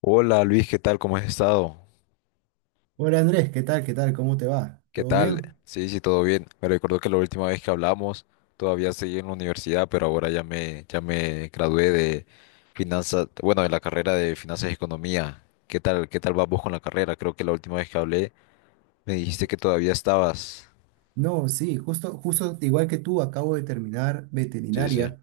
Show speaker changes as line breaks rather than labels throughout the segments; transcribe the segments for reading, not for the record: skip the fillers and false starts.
Hola Luis, ¿qué tal? ¿Cómo has estado?
Hola Andrés, ¿qué tal? ¿Cómo te va?
¿Qué
¿Todo
tal?
bien?
Sí, sí, todo bien. Me recuerdo que la última vez que hablamos todavía seguí en la universidad, pero ahora ya me gradué de finanzas, bueno, de la carrera de finanzas y economía. ¿Qué tal? ¿Qué tal vas vos con la carrera? Creo que la última vez que hablé me dijiste que todavía estabas.
No, sí, justo igual que tú, acabo de terminar
Sí, sí,
veterinaria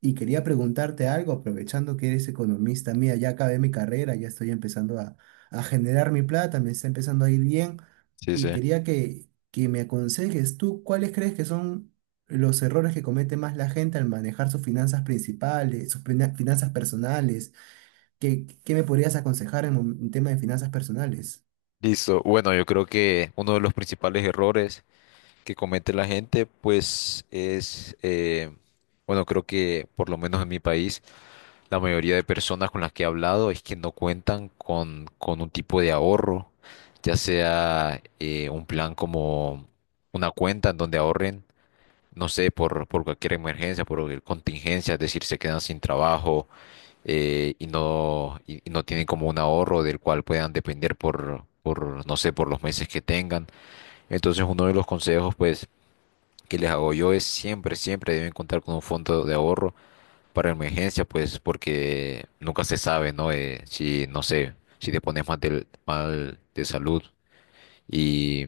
y quería preguntarte algo, aprovechando que eres economista mía, ya acabé mi carrera, ya estoy empezando a generar mi plata, me está empezando a ir bien
sí, sí.
y quería que me aconsejes tú, ¿cuáles crees que son los errores que comete más la gente al manejar sus finanzas principales, sus finanzas personales? ¿Qué me podrías aconsejar en un en tema de finanzas personales?
Listo. Bueno, yo creo que uno de los principales errores que comete la gente, pues, es, bueno, creo que por lo menos en mi país, la mayoría de personas con las que he hablado es que no cuentan con un tipo de ahorro, ya sea un plan como una cuenta en donde ahorren, no sé, por cualquier emergencia, por cualquier contingencia, es decir, se quedan sin trabajo, y no tienen como un ahorro del cual puedan depender por, no sé, por los meses que tengan. Entonces, uno de los consejos, pues, que les hago yo es siempre, siempre deben contar con un fondo de ahorro para emergencia, pues porque nunca se sabe, ¿no? Si, no sé, si te pones mal de salud y,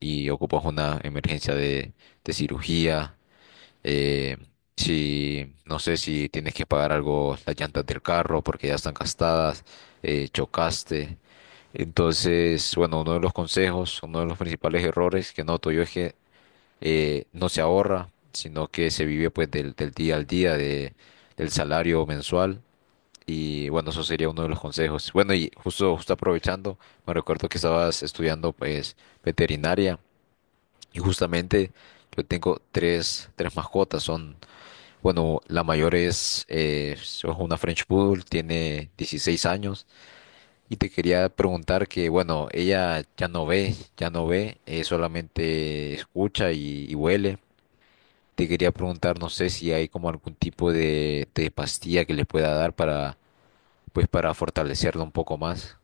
y ocupas una emergencia de cirugía, eh, si, no sé, si tienes que pagar algo, las llantas del carro porque ya están gastadas, chocaste. Entonces, bueno, uno de los consejos, uno de los principales errores que noto yo es que no se ahorra, sino que se vive pues del día al día, del salario mensual. Y bueno, eso sería uno de los consejos. Bueno, y justo, justo aprovechando, me recuerdo que estabas estudiando pues veterinaria y justamente yo tengo tres mascotas. Son, bueno, la mayor es una French Poodle, tiene 16 años. Y te quería preguntar que, bueno, ella ya no ve, solamente escucha y huele. Te quería preguntar, no sé si hay como algún tipo de pastilla que le pueda dar para, pues, para fortalecerlo un poco más.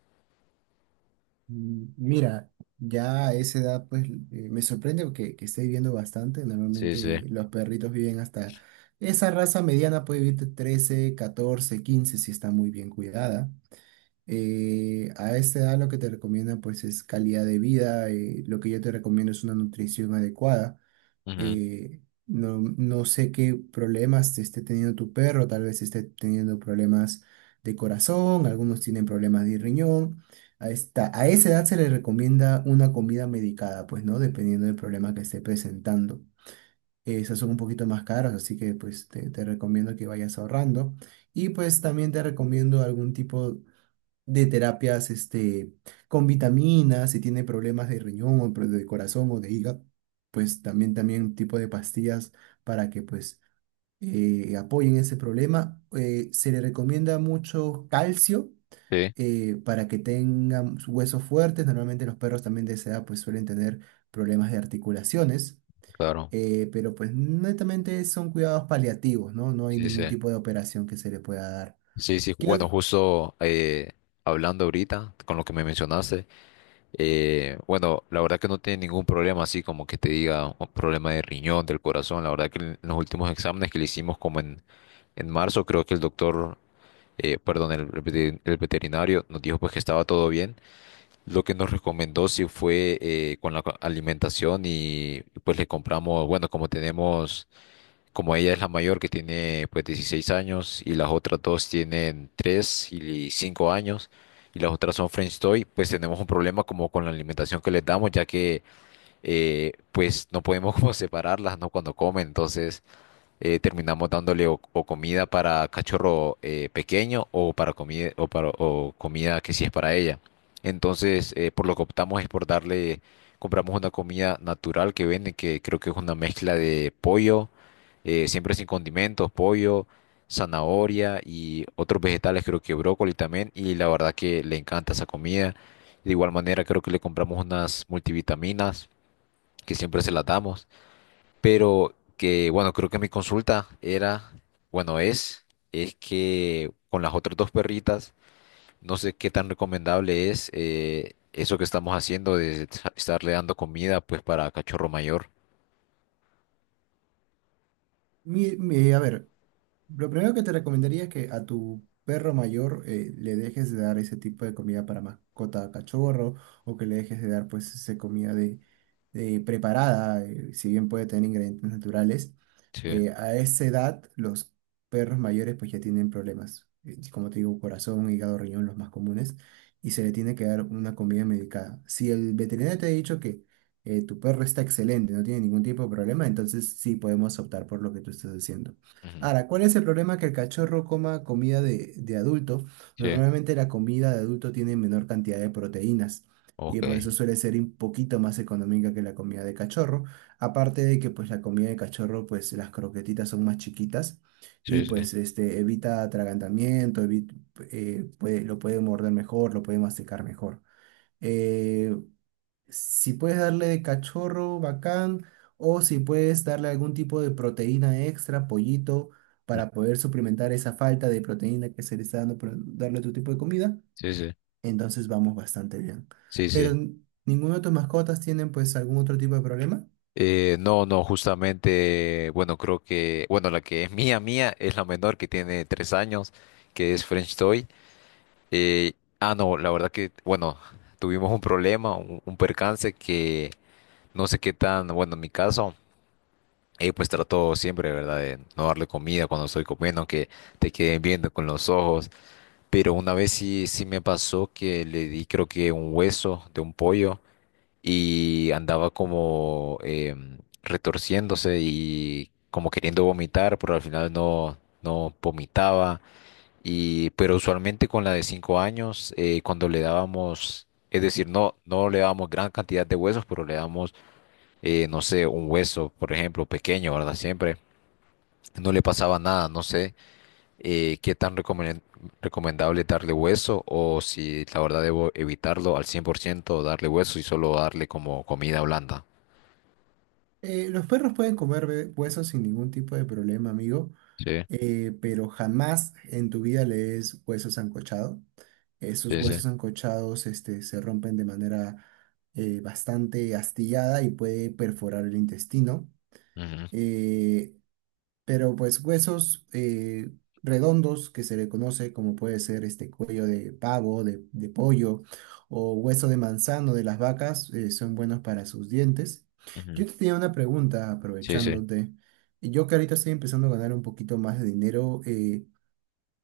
Mm, Mira, ya a esa edad pues me sorprende porque que esté viviendo bastante.
Sí, sí.
Normalmente los perritos viven hasta esa raza mediana, puede vivir de 13, 14, 15 si está muy bien cuidada. A esta edad lo que te recomienda pues es calidad de vida. Lo que yo te recomiendo es una nutrición adecuada.
Ujú,
eh, no sé qué problemas esté teniendo tu perro, tal vez esté teniendo problemas de corazón, algunos tienen problemas de riñón. A esa edad se le recomienda una comida medicada, pues, ¿no? Dependiendo del problema que esté presentando. Esas son un poquito más caras, así que pues te recomiendo que vayas ahorrando. Y pues también te recomiendo algún tipo de terapias este, con vitaminas, si tiene problemas de riñón o de corazón o de hígado, pues también, también tipo de pastillas para que pues apoyen ese problema. Se le recomienda mucho calcio
sí,
para que tengan sus huesos fuertes. Normalmente los perros también de esa edad pues suelen tener problemas de articulaciones.
claro.
Pero pues netamente son cuidados paliativos, ¿no? No hay
Sí, sí.
ningún tipo de operación que se le pueda dar.
Sí, sí.
¿Qué-
Bueno, justo hablando ahorita con lo que me mencionaste, bueno, la verdad que no tiene ningún problema así como que te diga un problema de riñón, del corazón. La verdad que en los últimos exámenes que le hicimos como en marzo, creo que el doctor, perdón, el, el veterinario nos dijo pues que estaba todo bien. Lo que nos recomendó sí fue, con la alimentación y pues le compramos, bueno, como tenemos, como ella es la mayor que tiene pues 16 años y las otras dos tienen 3 y 5 años y las otras son French Toy, pues tenemos un problema como con la alimentación que les damos ya que, pues no podemos como separarlas, ¿no? Cuando comen, entonces terminamos dándole o comida para cachorro, pequeño o para comida o para o comida que sí es para ella. Entonces, por lo que optamos es por darle, compramos una comida natural que venden, que creo que es una mezcla de pollo, siempre sin condimentos, pollo, zanahoria y otros vegetales, creo que brócoli también, y la verdad que le encanta esa comida. De igual manera, creo que le compramos unas multivitaminas que siempre se las damos. Pero que, bueno, creo que mi consulta era, bueno, es que con las otras dos perritas, no sé qué tan recomendable es, eso que estamos haciendo de estarle dando comida, pues, para cachorro mayor.
a ver, lo primero que te recomendaría es que a tu perro mayor le dejes de dar ese tipo de comida para mascota cachorro, o que le dejes de dar pues esa comida de preparada, si bien puede tener ingredientes naturales.
Sí,
A esa edad los perros mayores pues ya tienen problemas, como te digo, corazón, hígado, riñón, los más comunes, y se le tiene que dar una comida medicada. Si el veterinario te ha dicho que tu perro está excelente, no tiene ningún tipo de problema, entonces sí podemos optar por lo que tú estás haciendo.
ujú,
Ahora, ¿cuál es el problema que el cachorro coma comida de adulto?
sí,
Normalmente la comida de adulto tiene menor cantidad de proteínas y por eso
ok,
suele ser un poquito más económica que la comida de cachorro. Aparte de que pues la comida de cachorro, pues las croquetitas son más chiquitas y
sí, sí,
pues este, evita atragantamiento, lo puede morder mejor, lo puede masticar mejor. Eh, si puedes darle de cachorro, bacán, o si puedes darle algún tipo de proteína extra, pollito,
mm,
para poder suplementar esa falta de proteína que se le está dando por darle otro tipo de comida,
sí, sí,
entonces vamos bastante bien.
sí,
Pero
sí.
ninguna de tus mascotas tienen pues algún otro tipo de problema.
No, no, justamente, bueno, creo que, bueno, la que es mía, mía, es la menor que tiene 3 años, que es French Toy. Eh, ah, no, la verdad que, bueno, tuvimos un problema, un percance que no sé qué tan, bueno, en mi caso, pues trato siempre, ¿verdad?, de no darle comida cuando estoy comiendo, que te queden viendo con los ojos. Pero una vez sí, sí me pasó que le di, creo que un hueso de un pollo y andaba como retorciéndose y como queriendo vomitar, pero al final no, no vomitaba. Pero usualmente con la de 5 años, cuando le dábamos, es decir, no, no le dábamos gran cantidad de huesos, pero le dábamos, no sé, un hueso, por ejemplo, pequeño, ¿verdad? Siempre no le pasaba nada, no sé, qué tan recomendable darle hueso o si la verdad debo evitarlo al 100% darle hueso y solo darle como comida blanda.
Los perros pueden comer huesos sin ningún tipo de problema, amigo.
Sí,
Pero jamás en tu vida lees huesos sancochado. Esos
sí, sí.
huesos sancochados este, se rompen de manera bastante astillada y puede perforar el intestino.
Ujú,
Eh, pero pues huesos redondos que se le conoce como puede ser este cuello de pavo, de pollo o hueso de manzano de las vacas son buenos para sus dientes. Yo
ujú.
te tenía una pregunta
Sí, sí.
aprovechándote. Yo que ahorita estoy empezando a ganar un poquito más de dinero,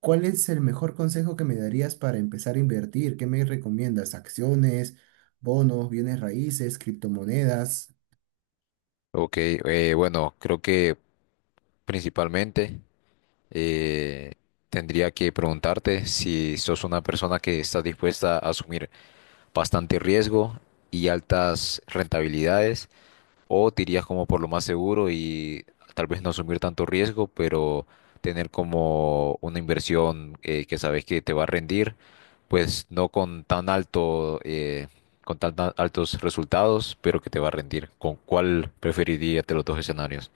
¿cuál es el mejor consejo que me darías para empezar a invertir? ¿Qué me recomiendas? ¿Acciones, bonos, bienes raíces, criptomonedas?
Ok, bueno, creo que principalmente. eh, Tendría que preguntarte si sos una persona que está dispuesta a asumir bastante riesgo y altas rentabilidades, o te irías como por lo más seguro y tal vez no asumir tanto riesgo, pero tener como una inversión, que sabes que te va a rendir, pues no con tan alto, con tan tan altos resultados, pero que te va a rendir. ¿Con cuál preferirías de los dos escenarios?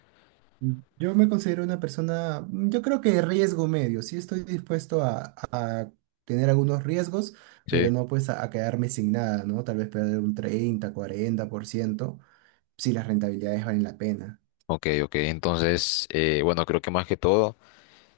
Yo me considero una persona, mm, yo creo que de riesgo medio, sí estoy dispuesto a tener algunos riesgos, pero
Sí.
no pues a quedarme sin nada, ¿no? Tal vez perder un 30, 40%, si las rentabilidades valen la pena.
Ok, ok. Entonces, bueno, creo que más que todo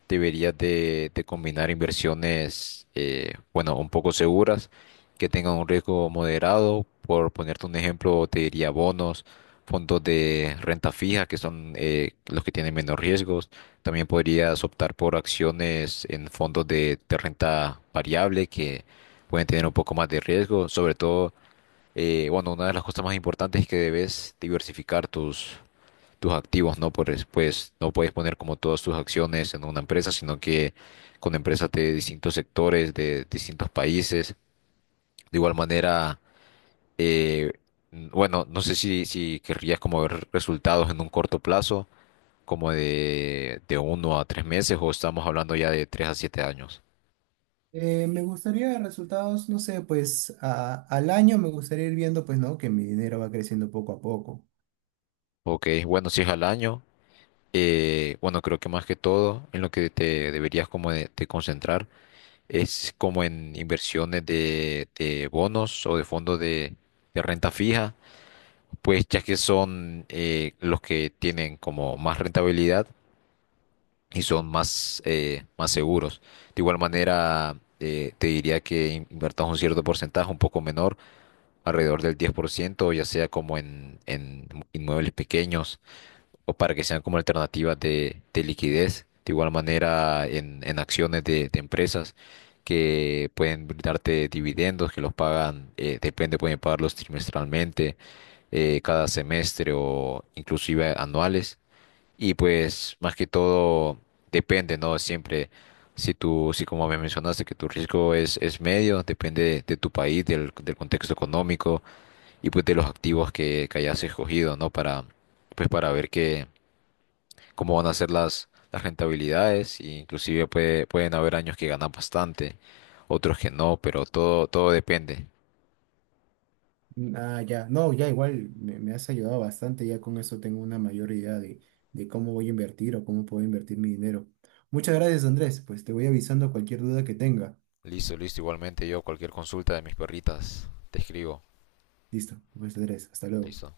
deberías de combinar inversiones, bueno, un poco seguras, que tengan un riesgo moderado. Por ponerte un ejemplo, te diría bonos, fondos de renta fija, que son, los que tienen menos riesgos. También podrías optar por acciones en fondos de renta variable, que pueden tener un poco más de riesgo. Sobre todo, bueno, una de las cosas más importantes es que debes diversificar tus activos, ¿no? Pues no puedes poner como todas tus acciones en una empresa, sino que con empresas de distintos sectores, de distintos países. De igual manera, eh, bueno, no sé si querrías como ver resultados en un corto plazo, como de 1 a 3 meses, o estamos hablando ya de 3 a 7 años.
Me gustaría resultados, no sé, pues al año me gustaría ir viendo pues, ¿no? Que mi dinero va creciendo poco a poco.
Ok, bueno, si es al año, bueno, creo que más que todo en lo que te deberías como de concentrar es como en inversiones de bonos o de fondos de renta fija, pues ya que son, los que tienen como más rentabilidad y son más, más seguros. De igual manera, te diría que inviertas un cierto porcentaje, un poco menor, alrededor del 10% ya sea como en, inmuebles pequeños o para que sean como alternativas de liquidez, de igual manera en acciones de empresas que pueden brindarte dividendos, que los pagan, depende, pueden pagarlos trimestralmente, cada semestre o inclusive anuales. Y pues más que todo depende, ¿no? Siempre, si como me mencionaste que tu riesgo es medio, depende de tu país, del contexto económico y pues de los activos que hayas escogido, ¿no? Para, pues para ver qué cómo van a ser las, rentabilidades, e inclusive pueden haber años que ganan bastante, otros que no, pero todo, todo depende.
Ah, ya, no, ya igual me has ayudado bastante, ya con eso tengo una mayor idea de cómo voy a invertir o cómo puedo invertir mi dinero. Muchas gracias, Andrés, pues te voy avisando cualquier duda que tenga.
Listo, listo, igualmente yo cualquier consulta de mis perritas, te escribo.
Listo, pues Andrés, hasta luego.
Listo.